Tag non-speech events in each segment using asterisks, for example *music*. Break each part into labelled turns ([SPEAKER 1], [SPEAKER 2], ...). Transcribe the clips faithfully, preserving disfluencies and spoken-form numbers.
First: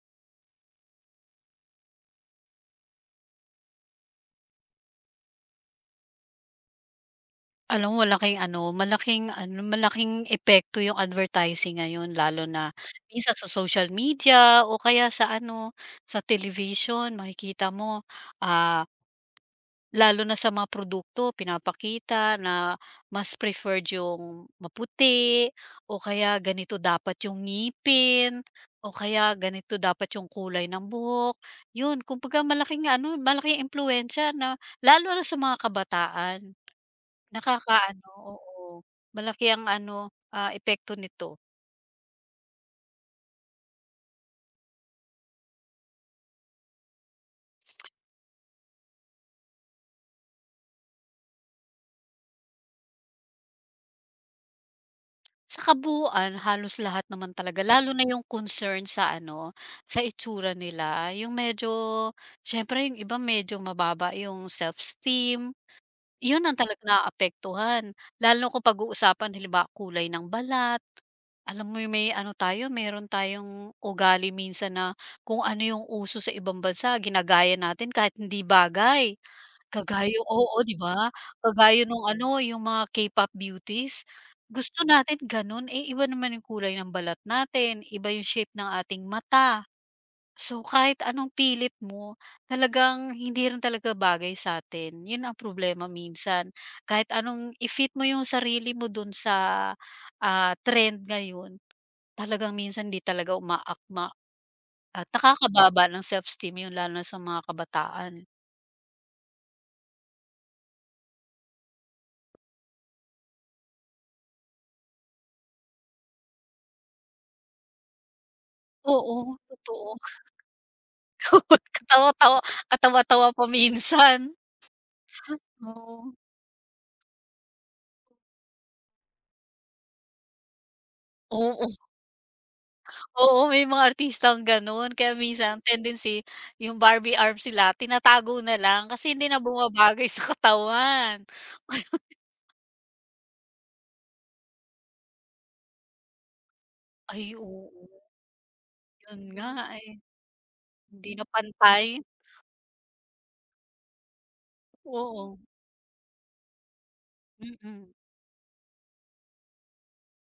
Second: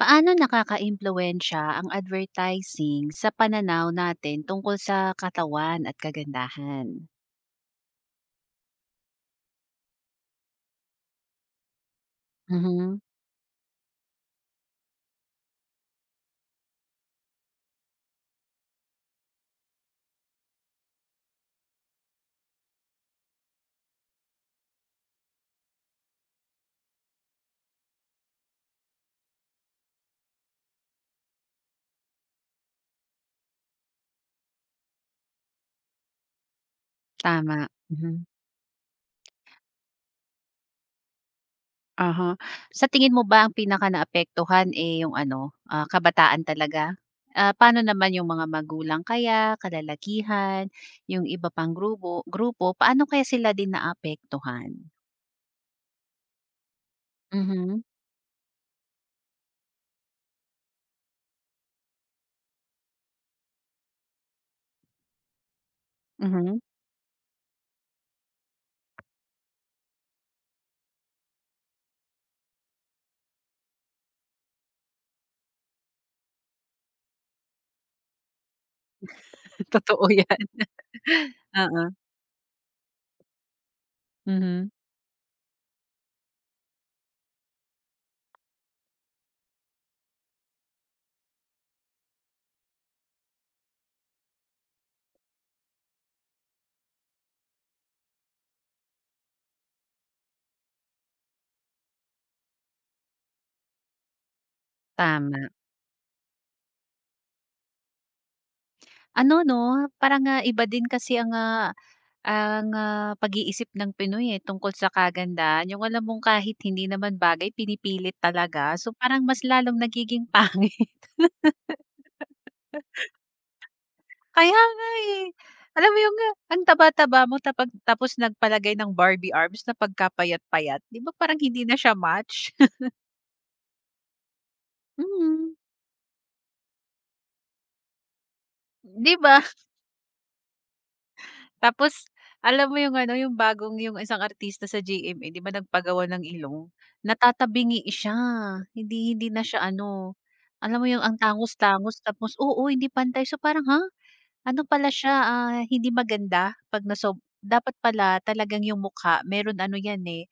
[SPEAKER 1] Paano nakaka nakakaimpluwensya ang advertising sa pananaw natin tungkol sa katawan at kagandahan?
[SPEAKER 2] Alam mo malaking ano, malaking ano, malaking epekto yung advertising ngayon lalo na
[SPEAKER 1] Mhm,
[SPEAKER 2] minsan sa social media o kaya sa ano, sa television makikita mo, ah, lalo na sa mga produkto pinapakita na mas preferred yung maputi o kaya ganito dapat yung ngipin o kaya ganito dapat yung kulay ng buhok. Yun kumbaga malaking ano, malaking impluwensiya na lalo na sa mga kabataan.
[SPEAKER 1] tama.
[SPEAKER 2] Nakakaano,
[SPEAKER 1] Mhm,
[SPEAKER 2] oo. Malaki ang ano, ah, epekto nito.
[SPEAKER 1] aha. Sa tingin mo ba ang pinakanaapektuhan, eh, yung ano, ah, kabataan talaga? Ah, paano naman yung mga magulang kaya, kalalakihan, yung iba pang grupo grupo, paano kaya sila din naapektuhan?
[SPEAKER 2] Sa kabuuan halos lahat naman talaga
[SPEAKER 1] Mhm,
[SPEAKER 2] lalo na yung concern sa ano, sa itsura nila yung medyo siyempre yung iba medyo mababa yung self-esteem, yun ang
[SPEAKER 1] mhm.
[SPEAKER 2] talagang naaapektuhan. Lalo kung pag-uusapan halimbawa kulay ng balat, alam mo yung may ano tayo meron tayong ugali minsan na kung ano yung uso sa ibang bansa ginagaya natin kahit hindi bagay.
[SPEAKER 1] *laughs* Totoo
[SPEAKER 2] Kagaya oo,
[SPEAKER 1] yan.
[SPEAKER 2] 'di ba? Kagaya
[SPEAKER 1] Oo,
[SPEAKER 2] nung ano, yung mga K-pop beauties.
[SPEAKER 1] mhm,
[SPEAKER 2] Gusto natin gano'n, eh, iba naman yung kulay ng balat natin, iba yung shape ng ating mata. So, kahit anong pilit mo, talagang hindi rin talaga bagay sa'tin. 'Yun ang problema minsan. Kahit anong i-fit mo yung sarili mo dun sa, ah, trend ngayon, talagang minsan hindi talaga umaakma. At
[SPEAKER 1] tama.
[SPEAKER 2] nakakababa ng self-esteem 'yun lalo na sa mga kabataan.
[SPEAKER 1] Ano 'no, parang, ah, iba din kasi ang, ah ang, ah, pag-iisip ng Pinoy, eh, tungkol sa kagandahan, yung alam mong kahit hindi naman bagay pinipilit talaga. So,
[SPEAKER 2] Oo,
[SPEAKER 1] parang mas lalong
[SPEAKER 2] totoo.
[SPEAKER 1] nagiging pangit. *laughs*
[SPEAKER 2] *laughs* Katawa-tawa katawa-tawa pa minsan.
[SPEAKER 1] Kaya nga, eh. Alam mo
[SPEAKER 2] Oo.
[SPEAKER 1] yung, ah, ang taba-taba mo tapag tapos nagpalagay ng Barbie arms na pagkapayat-payat. 'Di ba parang
[SPEAKER 2] Oo,
[SPEAKER 1] hindi na siya match? *laughs*
[SPEAKER 2] oo, may mga artistang gano'n. Kaya
[SPEAKER 1] Mm,
[SPEAKER 2] minsan tendency yung Barbie arm sila tinatago na lang kasi
[SPEAKER 1] 'di
[SPEAKER 2] hindi
[SPEAKER 1] ba?
[SPEAKER 2] na bumabagay sa katawan.
[SPEAKER 1] Tapos alam mo yung ano, yung bagong yung isang artista sa G M A 'di ba nagpagawa ng ilong,
[SPEAKER 2] Ay, oo,
[SPEAKER 1] natatabingi siya, hindi
[SPEAKER 2] yun
[SPEAKER 1] hindi na
[SPEAKER 2] nga,
[SPEAKER 1] siya
[SPEAKER 2] ay
[SPEAKER 1] ano, alam mo yung
[SPEAKER 2] hindi
[SPEAKER 1] ang
[SPEAKER 2] na pantay.
[SPEAKER 1] tangos-tangos tapos oo, hindi pantay. So parang, ha? Ano pala siya,
[SPEAKER 2] Oo,
[SPEAKER 1] ah, hindi maganda 'pag nasob dapat
[SPEAKER 2] mm,
[SPEAKER 1] pala talagang yung mukha meron ano yan, eh,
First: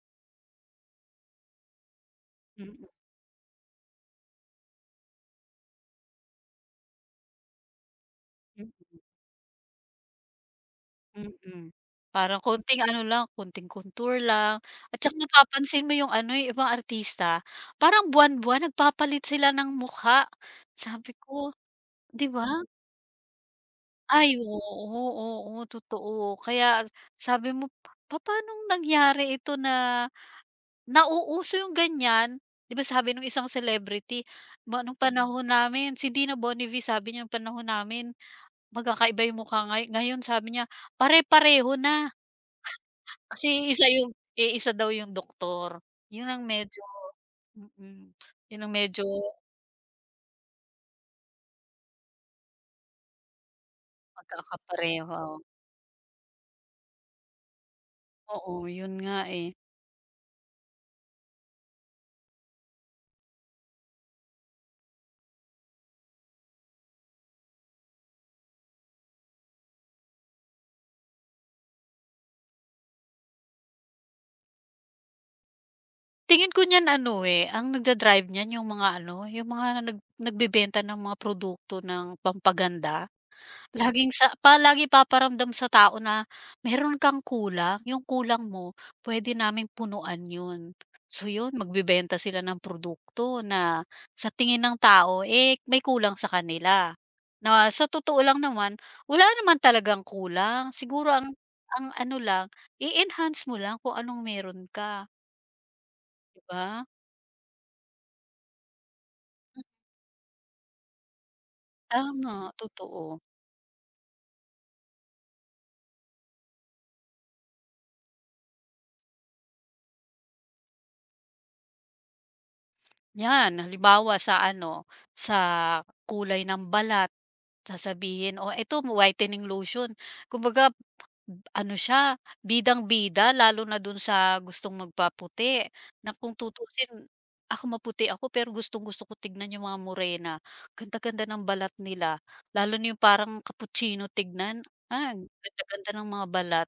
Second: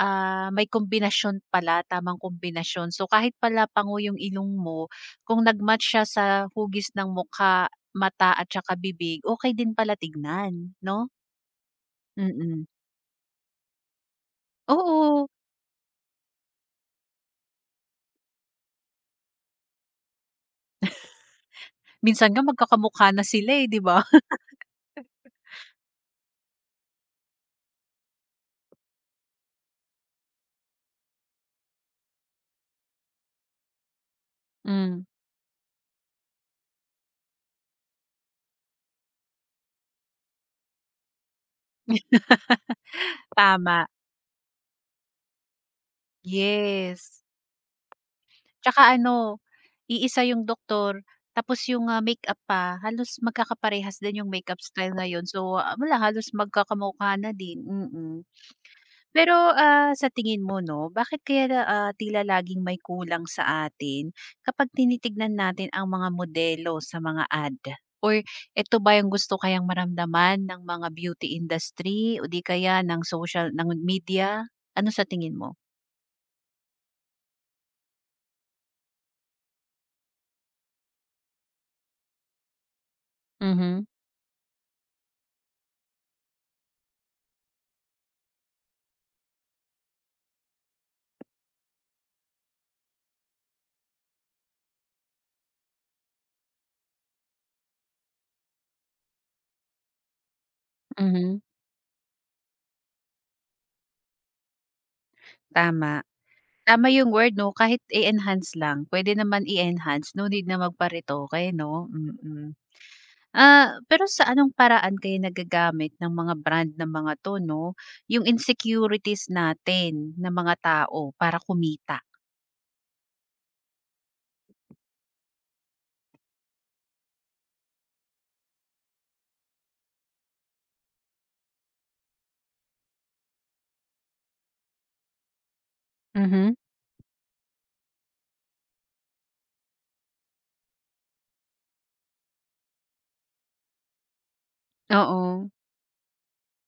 [SPEAKER 1] ah, may kombinasyon pala, tamang
[SPEAKER 2] mm,
[SPEAKER 1] kombinasyon. So kahit pala pango yung ilong mo, kung nag siya sa hugis ng mukha, mata at saka bibig, okey din pala tignan, 'no?
[SPEAKER 2] mm, mm. Parang
[SPEAKER 1] Mm.
[SPEAKER 2] konting ano lang, konting contour lang at saka
[SPEAKER 1] Oo,
[SPEAKER 2] napapansin mo yung ano, eh, ibang artista parang buwan-buwan nagpapalit sila ng mukha. Sabi ko
[SPEAKER 1] minsan
[SPEAKER 2] 'Di
[SPEAKER 1] nga
[SPEAKER 2] ba?
[SPEAKER 1] magkakamukha na sila, eh, 'di ba?
[SPEAKER 2] Ay, oo, oo, totoo. Kaya sabi mo, papaanong nangyari ito na nauuso yung ganyan? 'Di ba sabi nung isang celebrity, ba nung
[SPEAKER 1] Hmm,
[SPEAKER 2] panahon namin si Dina Bonnevie sabi niya nung panahon namin, magkakaiba yung mukha ngay ngayon sabi niya, pare-pareho na.
[SPEAKER 1] *laughs*
[SPEAKER 2] Kasi
[SPEAKER 1] tama,
[SPEAKER 2] isa yung eh isa daw yung doktor. Yun ang medyo
[SPEAKER 1] yes.
[SPEAKER 2] mm, mm, yun ang
[SPEAKER 1] Tsaka
[SPEAKER 2] medyo
[SPEAKER 1] ano, iisa yung doktor tapos yung, ah, makeup pa halos magkakaparehas din yung makeup style
[SPEAKER 2] magkakapareho.
[SPEAKER 1] ngayon. So, ah, wala halos magkakamukha na din, mm.
[SPEAKER 2] Oo, yun nga
[SPEAKER 1] Pero,
[SPEAKER 2] eh.
[SPEAKER 1] ah, sa tingin mo 'no, bakit kaya, ah, tila laging may kulang sa atin kapag tinitignan natin ang mga modelo sa mga ad? Or eto ba yung gusto kayang maramdaman ng mga beauty industry o di kaya ng social ng media? Ano sa tingin mo?
[SPEAKER 2] Tingin ko niyan ano, eh, ang nagda-drive niyan yung mga ano, yung mga nag nagbebenta ng mga produkto ng pampaganda.
[SPEAKER 1] Mhm,
[SPEAKER 2] Laging sa pa lagi paparamdam sa tao na meron kang kulang, yung kulang mo pwede naming punuan yun. So yun, magbebenta sila ng produkto na sa tingin ng tao, eh, may kulang sa kanila. Na sa totoo lang naman, wala naman talagang kulang, siguro ang
[SPEAKER 1] mhm.
[SPEAKER 2] ang ano lang, i-enhance mo lang kung anong meron ka,
[SPEAKER 1] Tama.
[SPEAKER 2] 'di ba?
[SPEAKER 1] Tama yung word 'no, kahit i-enhance lang, pwede naman i-enhance, no need na magpa-retoke 'no, mm.
[SPEAKER 2] Tama, totoo.
[SPEAKER 1] Ah, pero sa anong paraan kayo nagagamit ng mga brand ng mga 'to 'no, yung insecurities natin ng mga tao para kumita?
[SPEAKER 2] 'Yan, halimbawa sa ano, sa kulay ng balat, sasabihin, "Oh, ito whitening lotion." Kumbaga b- ano siya, bidang-bida lalo na dun sa gustong magpaputi, na kung
[SPEAKER 1] Mhm.
[SPEAKER 2] tutusin, ako maputi ako pero gustong-gusto ko tignan yung mga morena, ganda-ganda ng balat nila, lalo na yung parang cappuccino tignan, ah,
[SPEAKER 1] Oo.
[SPEAKER 2] ganda-ganda ng mga balat.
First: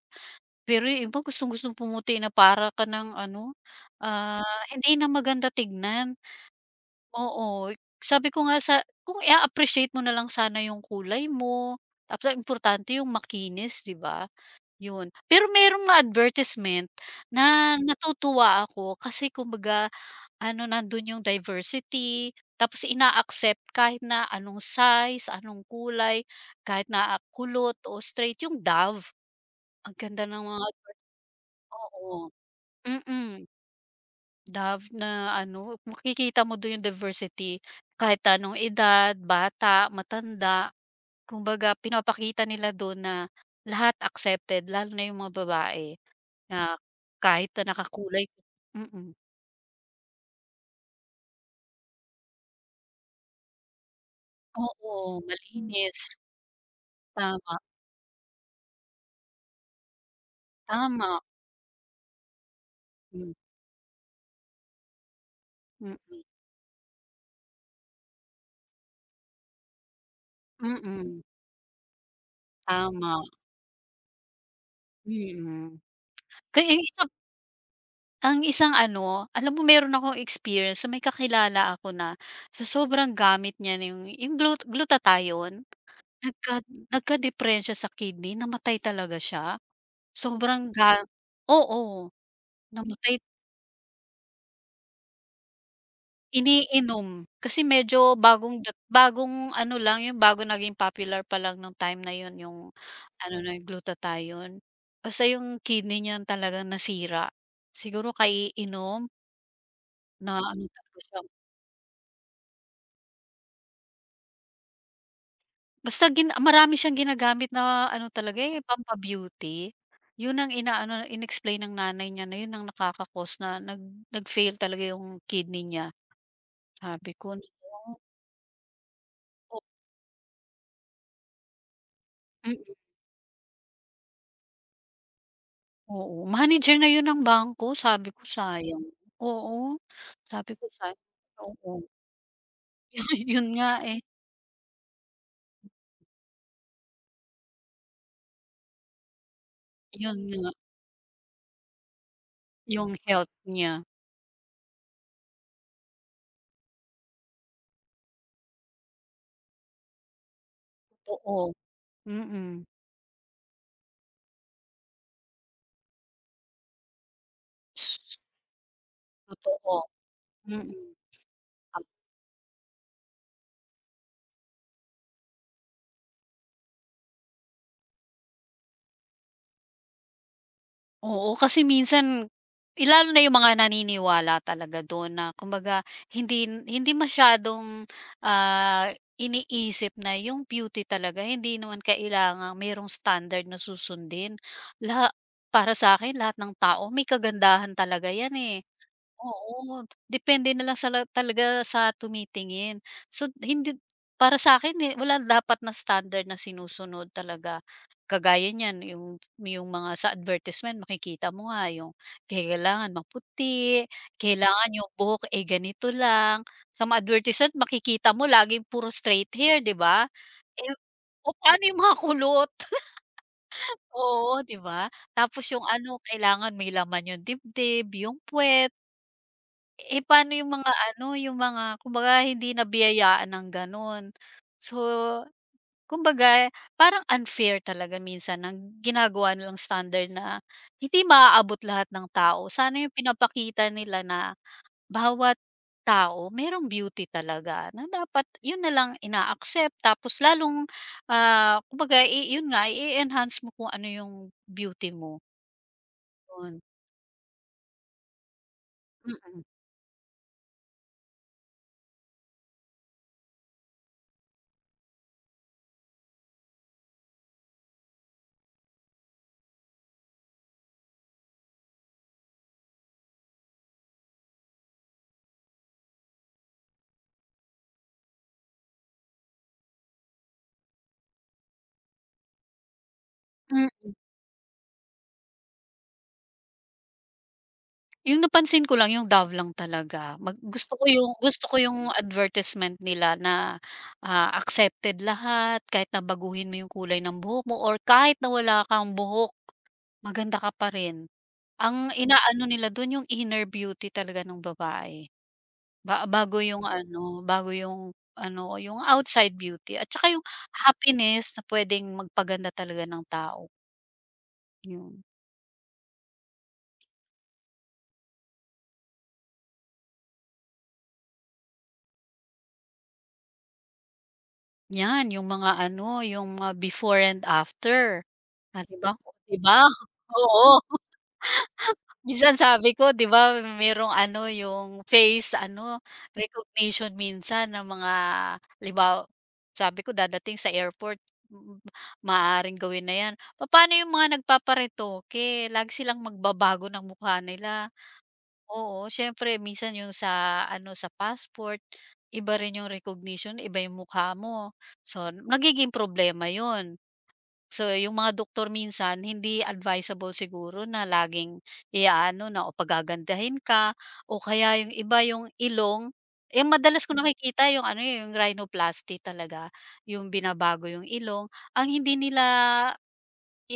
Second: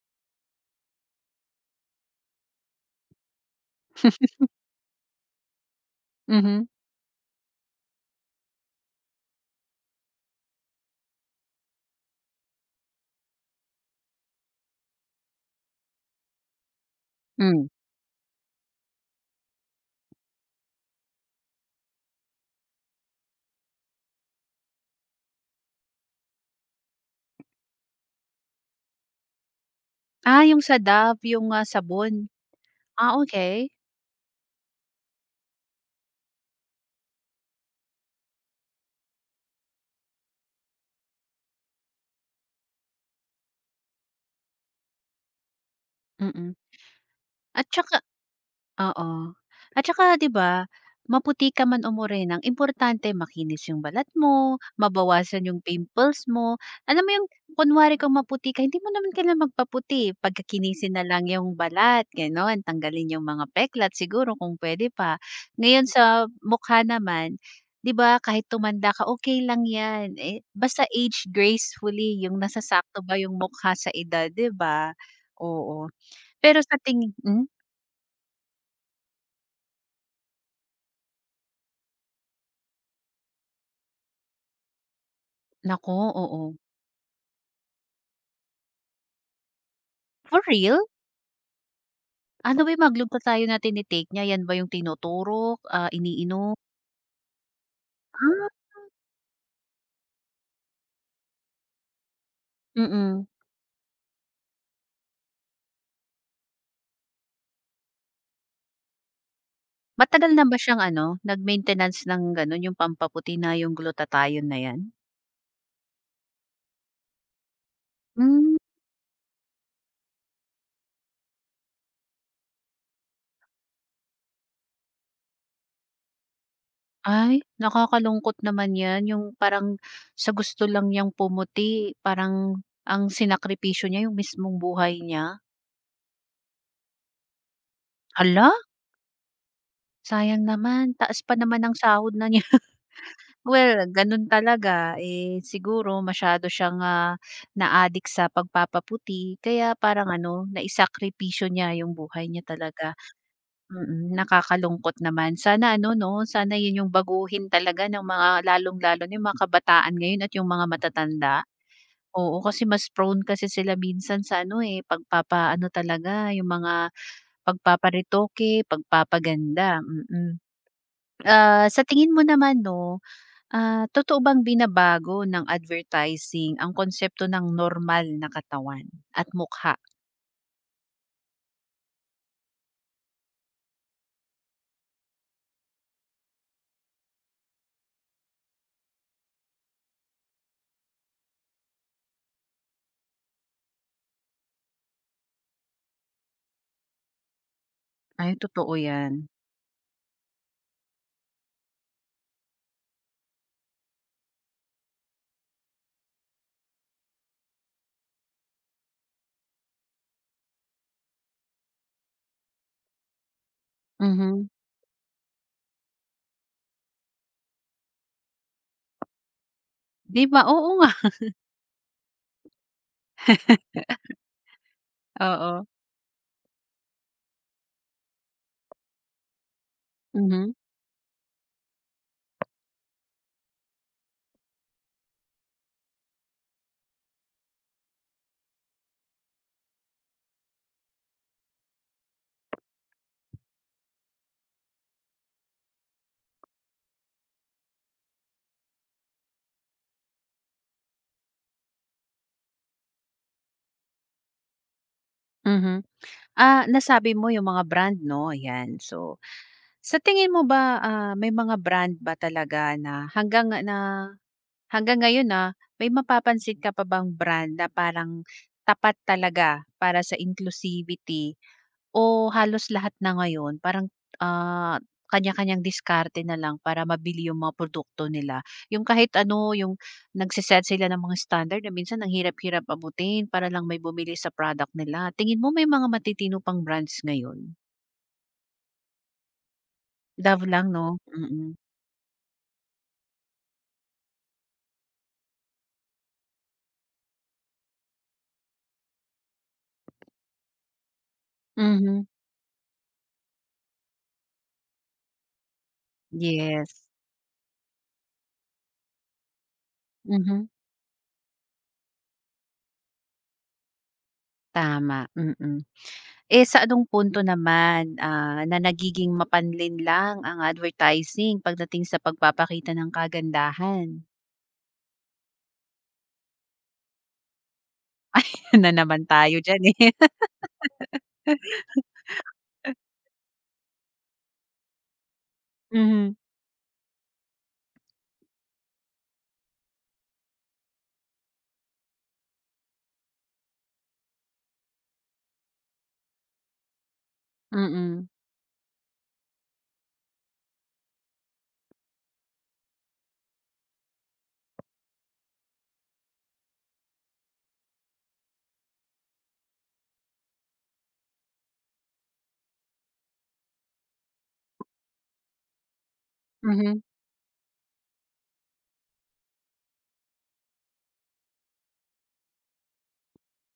[SPEAKER 2] Pero yung iba gustong-gustong pumuti na para ka ng ano,
[SPEAKER 1] *laughs*
[SPEAKER 2] ah, hindi na maganda tignan,
[SPEAKER 1] Mhm.
[SPEAKER 2] oo. Sabi ko nga sa kung i-a-appreciate mo na lang sana yung kulay mo, tapos ang importante yung makinis, 'di ba? Yun. Pero merong mga advertisement
[SPEAKER 1] Hmm.
[SPEAKER 2] na natutuwa ako kasi kumbaga ano, nandun yung diversity, tapos ina-accept kahit na anong size, anong kulay, kahit na ah, kulot o straight, yung Dove, ang ganda
[SPEAKER 1] Ah,
[SPEAKER 2] ng
[SPEAKER 1] yung
[SPEAKER 2] mga
[SPEAKER 1] sa Dove, yung, ah, sabon.
[SPEAKER 2] oo.
[SPEAKER 1] Ah,
[SPEAKER 2] Mm,
[SPEAKER 1] okey.
[SPEAKER 2] love na ano, makikita mo dun yung diversity kahit anong edad, bata, matanda. Kumbaga pinapakita nila dun na lahat accepted lalo na yung mga babae
[SPEAKER 1] Mm.
[SPEAKER 2] na kahit
[SPEAKER 1] At
[SPEAKER 2] na
[SPEAKER 1] tsaka
[SPEAKER 2] nakakulay mm.
[SPEAKER 1] oo. At saka 'di ba, maputi ka man o morena, ang importante makinis yung balat mo,
[SPEAKER 2] Oo,
[SPEAKER 1] mabawasan yung
[SPEAKER 2] malinis.
[SPEAKER 1] pimples mo. Alam mo yung
[SPEAKER 2] Tama,
[SPEAKER 1] kunwari kung maputi ka, hindi mo naman kailangan magpaputi, pagkakinisin na
[SPEAKER 2] tama.
[SPEAKER 1] lang yung balat, gano'n. Tanggalin yung
[SPEAKER 2] Mm
[SPEAKER 1] mga peklat siguro kung pwede pa. Ngayon
[SPEAKER 2] mm,
[SPEAKER 1] sa mukha naman, 'di ba kahit tumanda ka, okay lang 'yan, eh, basta
[SPEAKER 2] mm,
[SPEAKER 1] age gracefully, yung nasasakto ba
[SPEAKER 2] tama,
[SPEAKER 1] yung mukha sa edad, 'di ba?
[SPEAKER 2] mm. Mm.
[SPEAKER 1] Oo. Pero
[SPEAKER 2] Kaya
[SPEAKER 1] sa
[SPEAKER 2] yung isa
[SPEAKER 1] tingin hmm?
[SPEAKER 2] Ang isang ano, alam mo meron akong experience so may kakilala ako na sa sobrang gamit niya na yung yung glu glutathione
[SPEAKER 1] Naku, oo.
[SPEAKER 2] nagka nagkadipren siya sa kidney, namatay talaga siya.
[SPEAKER 1] For
[SPEAKER 2] Sobrang
[SPEAKER 1] real?
[SPEAKER 2] ga oo,
[SPEAKER 1] Ano ba yung mga globe
[SPEAKER 2] namatay
[SPEAKER 1] Tattayo na tini niya, yan ba yung tinuturok, ah, iniinom?
[SPEAKER 2] iniinom kasi medyo
[SPEAKER 1] Ah.
[SPEAKER 2] bagong dat bagong ano lang yung bago naging popular pa lang nung time na yun yung
[SPEAKER 1] Mm.
[SPEAKER 2] ano na yung glutathione. Basta yung kidney niya talagang nasira. Siguro kaiinom
[SPEAKER 1] Matagal
[SPEAKER 2] na
[SPEAKER 1] na ba
[SPEAKER 2] ano
[SPEAKER 1] siyang
[SPEAKER 2] talaga
[SPEAKER 1] ano,
[SPEAKER 2] siya
[SPEAKER 1] nag-maintenance ng gano'n, yung pampaputi na yung glutathione na yan?
[SPEAKER 2] Basta gin marami siyang ginagamit na ano talaga,
[SPEAKER 1] Hmm.
[SPEAKER 2] eh, pampa-beauty. Yun ang inaano inexplain ng nanay niya na yun ang nakaka-cause na nag nag-fail talaga yung kidney niya. Sabi ko,
[SPEAKER 1] Ay,
[SPEAKER 2] naku,
[SPEAKER 1] nakakalungkot naman yan, yung
[SPEAKER 2] o
[SPEAKER 1] parang sa gusto lang niyang pumuti, parang
[SPEAKER 2] Mm.
[SPEAKER 1] ang sinakripisyo niya yung mismong buhay niya.
[SPEAKER 2] oo, manager na yun ng bangko sabi ko,
[SPEAKER 1] Hala,
[SPEAKER 2] sayang. Oo,
[SPEAKER 1] sayang
[SPEAKER 2] sabi ko
[SPEAKER 1] naman,
[SPEAKER 2] sayang
[SPEAKER 1] taas pa naman ang
[SPEAKER 2] oo,
[SPEAKER 1] sahod na niya.
[SPEAKER 2] *laughs* yun nga,
[SPEAKER 1] Well,
[SPEAKER 2] eh,
[SPEAKER 1] gano'n talaga, eh, siguro masyado siyang, ah, na-addict sa pagpapaputi kaya parang
[SPEAKER 2] yun
[SPEAKER 1] ano,
[SPEAKER 2] nga,
[SPEAKER 1] naisakripisyo niya yung buhay niya
[SPEAKER 2] yung
[SPEAKER 1] talaga.
[SPEAKER 2] health niya.
[SPEAKER 1] Mm, nakakalungkot naman. Sana ano 'no, sana 'yun yung baguhin talaga ng mga lalong-lalo na yung mga kabataan ngayon at yung mga matatanda.
[SPEAKER 2] Totoo,
[SPEAKER 1] Oo,
[SPEAKER 2] mm.
[SPEAKER 1] kasi mas prone kasi sila minsan sa ano, eh, pagpapaano talaga, yung mga pagpaparetoke,
[SPEAKER 2] Totoo,
[SPEAKER 1] pagpapaganda, mm. Mm.
[SPEAKER 2] mm.
[SPEAKER 1] Ah, sa tingin mo naman 'no, ah, totoo bang binabago ng advertising ang konsepto ng normal na katawan at mukha?
[SPEAKER 2] Oo, kasi minsan eh, na yung mga naniniwala talaga dun na kumbaga hindi hindi masyadong, ah, iniisip na yung beauty talaga hindi naman kailangang mayroong standard na susundin. la Para sa akin lahat ng tao may kagandahan talaga
[SPEAKER 1] Ay,
[SPEAKER 2] 'yan, eh.
[SPEAKER 1] totoo 'yan.
[SPEAKER 2] Oo, depende na lang sa la talaga sa tumitingin. So, hindi para sa'kin, eh, wala dapat na standard na sinusunod talaga. Kagaya niyan, yung yung mga sa advertisement makikita mo nga yung kailangan maputi,
[SPEAKER 1] Mhm.
[SPEAKER 2] kailangan yung buhok, eh, ganito lang. Sa mga advertisement makikita mo laging puro straight hair, 'di ba?
[SPEAKER 1] 'Di ba?
[SPEAKER 2] Eh,
[SPEAKER 1] Oo nga, *laughs*
[SPEAKER 2] o paano yung mga kulot? *laughs* Oo, 'di ba? Tapos yung
[SPEAKER 1] oo.
[SPEAKER 2] ano, kailangan may laman yung dibdib, yung puwet. Eh, paano yung
[SPEAKER 1] Mhm,
[SPEAKER 2] mga ano, yung mga kumbaga hindi nabiyayaan ng gano'n. So, kumbaga parang unfair talaga minsan ng ginagawa nilang standard na hindi maaabot lahat ng tao. Sana yung pinapakita nila na bawat tao merong beauty talaga na dapat yun na lang ina-accept tapos lalong, ah, kumbaga i yun nga i-enhance mo kung ano yung beauty mo,
[SPEAKER 1] mhm.
[SPEAKER 2] yun.
[SPEAKER 1] Ah, nasabi mo yung mga brand 'no, ayan. So, sa tingin mo ba, ah, may mga brand ba talaga na hanggang na hanggang ngayon, na may mapapansin ka pa bang brand na parang tapat talaga para sa inclusivity o halos lahat na ngayon parang, ah, kanya-kanyang diskarte na lang para mabili yung mga produkto nila? Yung kahit ano, yung nagse-set sila ng mga standard na minsan ang hirap-hirap abutin para lang may
[SPEAKER 2] Mm.
[SPEAKER 1] bumili sa product nila. Tingin mo may mga matitino pang brands ngayon?
[SPEAKER 2] Yung napansin ko lang yung Dove lang talaga mag
[SPEAKER 1] Love lang
[SPEAKER 2] gusto ko
[SPEAKER 1] 'no?
[SPEAKER 2] yung gusto
[SPEAKER 1] Mm.
[SPEAKER 2] ko yung advertisement nila na, ah, accepted lahat kahit na baguhin mo yung kulay ng buhok mo or kahit na wala kang buhok, maganda ka pa rin. Ang
[SPEAKER 1] Mhm.
[SPEAKER 2] inaano nila dun yung inner beauty talaga ng babae. Ba bago yung
[SPEAKER 1] Yes.
[SPEAKER 2] ano, bago yung ano, yung outside beauty at saka yung
[SPEAKER 1] Mhm.
[SPEAKER 2] happiness na puwedeng magpaganda talaga ng tao,
[SPEAKER 1] Tama,
[SPEAKER 2] yun.
[SPEAKER 1] mm. Eh, sa anong punto naman, ah, na nagiging mapanlin lang ang advertising pagdating sa pagpapakita ng kagandahan?
[SPEAKER 2] 'Yan yung mga ano, yung mga before and after.
[SPEAKER 1] *laughs*
[SPEAKER 2] Ah,
[SPEAKER 1] na
[SPEAKER 2] 'di ba?
[SPEAKER 1] naman
[SPEAKER 2] *laughs* Oh, 'di
[SPEAKER 1] tayo
[SPEAKER 2] ba?
[SPEAKER 1] diyan,
[SPEAKER 2] *laughs*
[SPEAKER 1] eh.
[SPEAKER 2] Oo.
[SPEAKER 1] *laughs*
[SPEAKER 2] Minsan sabi ko 'di ba merong ano yung face ano
[SPEAKER 1] Mhm,
[SPEAKER 2] recognition minsan ng mga halimbawa sabi ko dadating sa airport, mm, maaaring gawin na 'yan. Papaano yung mga nagpaparetoke lagi silang magbabago ng mukha nila.
[SPEAKER 1] mm,
[SPEAKER 2] Oo, siyempre minsan yung sa ano sa passport, iba rin yung recognition, iba yung mukha mo. So nagiging problema 'yun. So, yung mga doktor minsan hindi advisable siguro na laging iaano na o pagagandahin ka o kaya yung iba yung ilong, yung
[SPEAKER 1] mhm.
[SPEAKER 2] madalas ko nakikita yung ano, eh, yung rhinoplasty talaga, yung binabago yung ilong. Ang hindi nila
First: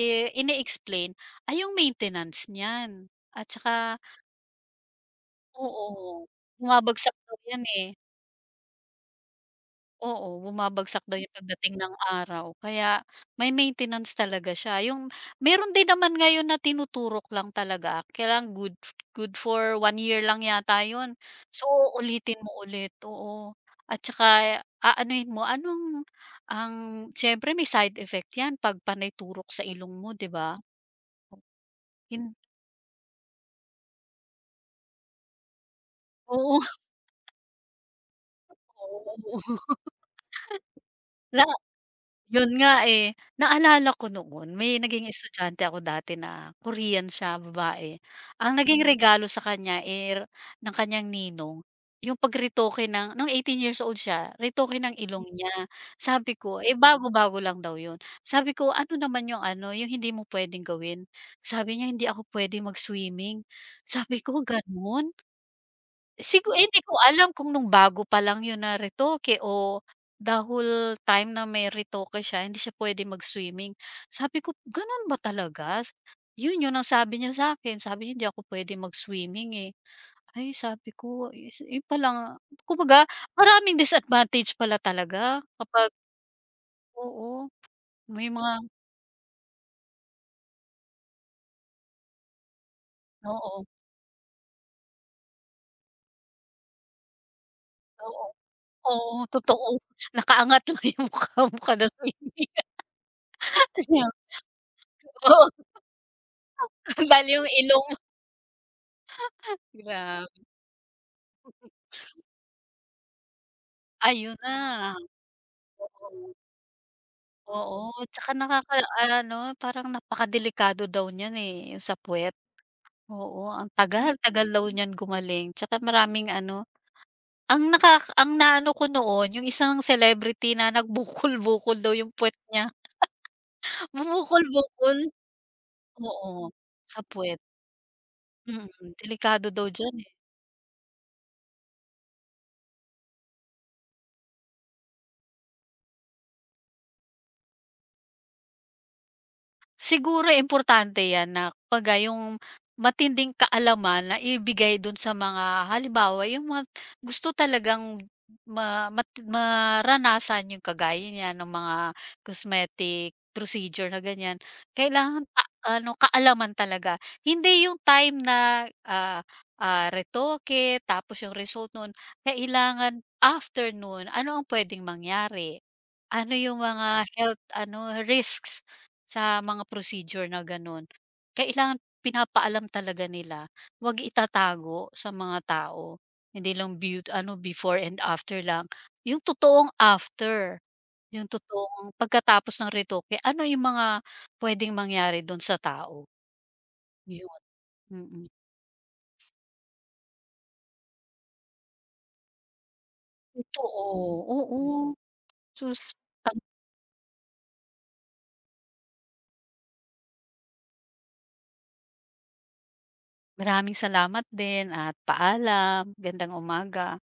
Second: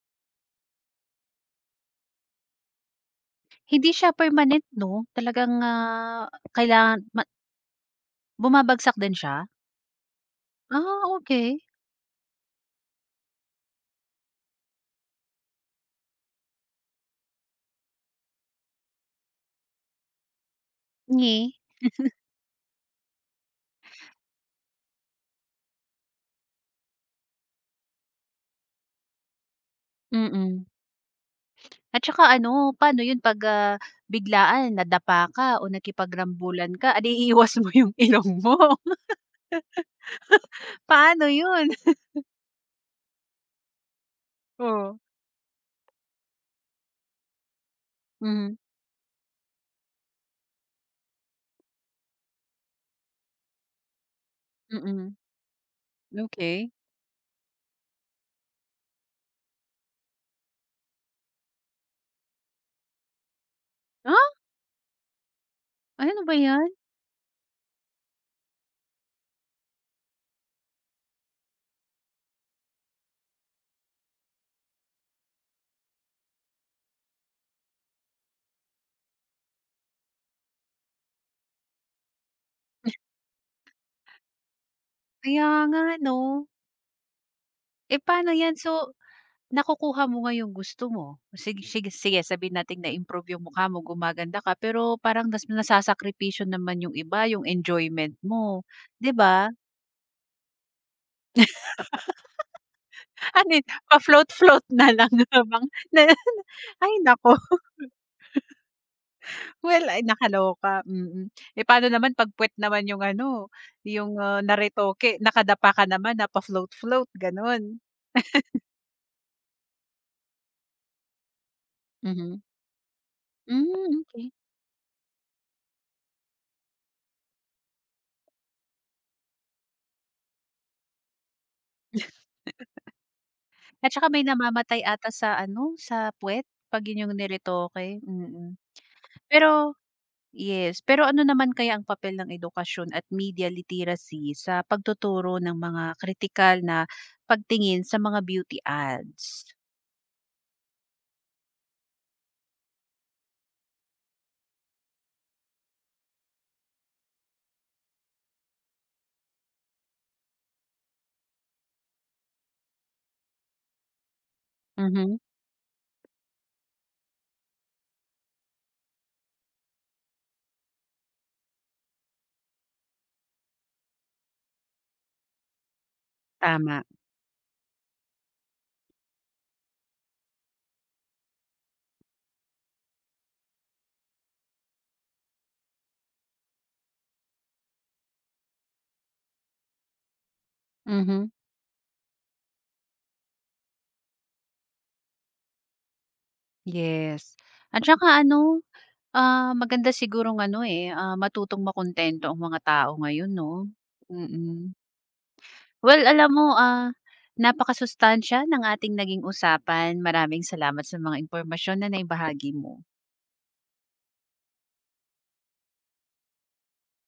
[SPEAKER 2] i ine-explain ay yung maintenance niyan at saka
[SPEAKER 1] Hindi siya permanent 'no? Talagang,
[SPEAKER 2] oo,
[SPEAKER 1] ah, kailangan
[SPEAKER 2] bumabagsak
[SPEAKER 1] ma
[SPEAKER 2] daw yan, eh.
[SPEAKER 1] bumabagsak din siya?
[SPEAKER 2] Oo,
[SPEAKER 1] Ah,
[SPEAKER 2] bumabagsak daw yung
[SPEAKER 1] okey.
[SPEAKER 2] pagdating ng araw kaya may maintenance talaga siya. Yung meron din naman ngayon na tinuturok lang talaga kailang good good for one year lang yata yon.
[SPEAKER 1] Nge,
[SPEAKER 2] So, ulitin mo ulit, oo. At saka aanuhin mo anong ang siyempre may side effect yan 'pag panay turok sa ilong mo, 'di ba?
[SPEAKER 1] mm. At saka
[SPEAKER 2] Hin
[SPEAKER 1] ano, paano 'yun 'pag, ah, biglaan nadapa ka o
[SPEAKER 2] oo,
[SPEAKER 1] nakipagrambulan ka, adi iwas mo yung ilong mo.
[SPEAKER 2] *laughs* oo.
[SPEAKER 1] *laughs* Paano 'yun? *laughs*
[SPEAKER 2] Yun nga, eh. Naalala ko noon may
[SPEAKER 1] Oh,
[SPEAKER 2] naging estudyante ako dati na Korean siya, babae.
[SPEAKER 1] mhm,
[SPEAKER 2] Ang naging Hmm. regalo sa kanya, eh, r- ng kanyang ninong yung pag ng nung eighteen years old siya, retoke ng
[SPEAKER 1] mm.
[SPEAKER 2] ilong niya. Sabi ko,
[SPEAKER 1] Okey.
[SPEAKER 2] eh, Mm. bago-bago lang daw yun. Sabi ko, "Ano naman yung ano, yung hindi mo puwedeng gawin?" Sabi niya, "Hindi ako puwede mag-swimming." Sabi
[SPEAKER 1] Ah,
[SPEAKER 2] ko, "Gano'n?"
[SPEAKER 1] ano ba
[SPEAKER 2] Sigu eh,
[SPEAKER 1] 'yan?
[SPEAKER 2] hindi ko alam kung nung bago pa lang yun na retoke o the whole time na may retoke siya hindi siya pwede mag-swimming. Sabi ko, "Gano'n ba talaga?" Yun yun ang sabi niya sa'kin, sabi niya, "Hindi ako pwede mag-swimming, eh." Ay, sabi ko, is yun pala kumbaga maraming disadvantage pala talaga
[SPEAKER 1] Kaya nga
[SPEAKER 2] kapag
[SPEAKER 1] 'no.
[SPEAKER 2] oo,
[SPEAKER 1] Eh,
[SPEAKER 2] may
[SPEAKER 1] paano
[SPEAKER 2] mga
[SPEAKER 1] 'yan? So, nakukuha mo nga yung gusto mo. Sige sige sige sabihin nating na-improve yung mukha
[SPEAKER 2] oo,
[SPEAKER 1] mo, gumaganda ka, pero parang nas nasasakripisyo naman yung iba, yung enjoyment
[SPEAKER 2] oo.
[SPEAKER 1] mo, 'di
[SPEAKER 2] Oo,
[SPEAKER 1] ba?
[SPEAKER 2] totoo. Nakaangat lang yung mukha mo kada swimming.
[SPEAKER 1] *laughs* Ano 'yun,
[SPEAKER 2] *laughs*
[SPEAKER 1] pa-float-float na lang *laughs*
[SPEAKER 2] Oo,
[SPEAKER 1] habang na ay
[SPEAKER 2] bale
[SPEAKER 1] naku,
[SPEAKER 2] yung ilong.
[SPEAKER 1] well, ay
[SPEAKER 2] Gra
[SPEAKER 1] nakaloka, mm. Eh, paano naman 'pag puwet naman yung ano, yung,
[SPEAKER 2] Ayun
[SPEAKER 1] ah,
[SPEAKER 2] na,
[SPEAKER 1] naretoke, nakadapa ka naman,
[SPEAKER 2] oo.
[SPEAKER 1] napa-float-float, gano'n?
[SPEAKER 2] Oo, tsaka
[SPEAKER 1] *laughs*
[SPEAKER 2] nakakaano, parang napakadelikado daw niyan, eh, yung sa puwet.
[SPEAKER 1] Mhm.
[SPEAKER 2] Oo, ang
[SPEAKER 1] Hmm, okey.
[SPEAKER 2] tagal-tagal daw niyan gumaling tsaka maraming ano, ang naka ang naano ko noon yung isang celebrity na nagbukol-bukol daw yung puwet niya,
[SPEAKER 1] At saka may namamatay
[SPEAKER 2] bumukol-bukol.
[SPEAKER 1] ata sa ano, sa
[SPEAKER 2] Oo,
[SPEAKER 1] puwet 'pag
[SPEAKER 2] sa
[SPEAKER 1] yun yung
[SPEAKER 2] puwet,
[SPEAKER 1] niretoke, mm.
[SPEAKER 2] mm, delikado daw
[SPEAKER 1] Pero
[SPEAKER 2] diyan, eh.
[SPEAKER 1] yes, pero ano naman kaya ang papel ng edukasyon at media literacy sa pagtuturo ng mga kritikal na pagtingin sa mga beauty ads?
[SPEAKER 2] Siguro importante 'yan na kumbaga yung matinding kaalaman na ibigay dun sa mga halimbawa yung mga gusto talagang ma mat maranasan yung kagaya niyan ng mga cosmetic procedure na ganyan.
[SPEAKER 1] Mhm,
[SPEAKER 2] Kailangan ka ano, kaalaman talaga. Hindi yung time na, ah, ah, retoke tapos yung result nun kailangan after nun ano ang pwedeng mangyari. Ano yung
[SPEAKER 1] tama.
[SPEAKER 2] mga health ano, risks sa mga procedure na gano'n. Kailangan pinapaalam talaga nila, 'wag itatago sa mga tao. Hindi lang be ano, before and after lang. Yung totoong after, yung
[SPEAKER 1] Mhm,
[SPEAKER 2] totoong pagkatapos ng retoke, ano yung mga puwedeng mangyari do'n sa tao, yun,
[SPEAKER 1] yes. At saka
[SPEAKER 2] mm.
[SPEAKER 1] ano, ah, maganda sigurong ano, eh, ah, matutong makuntento ang mga tao ngayon 'no?
[SPEAKER 2] Totoo,
[SPEAKER 1] Mm.
[SPEAKER 2] oo. Sus,
[SPEAKER 1] Well, alam
[SPEAKER 2] tam-
[SPEAKER 1] mo, ah, napakasustansiya ng ating naging usapan. Maraming salamat sa mga impormasyon na naibahagi mo.
[SPEAKER 2] maraming salamat din at paalam, gandang umaga.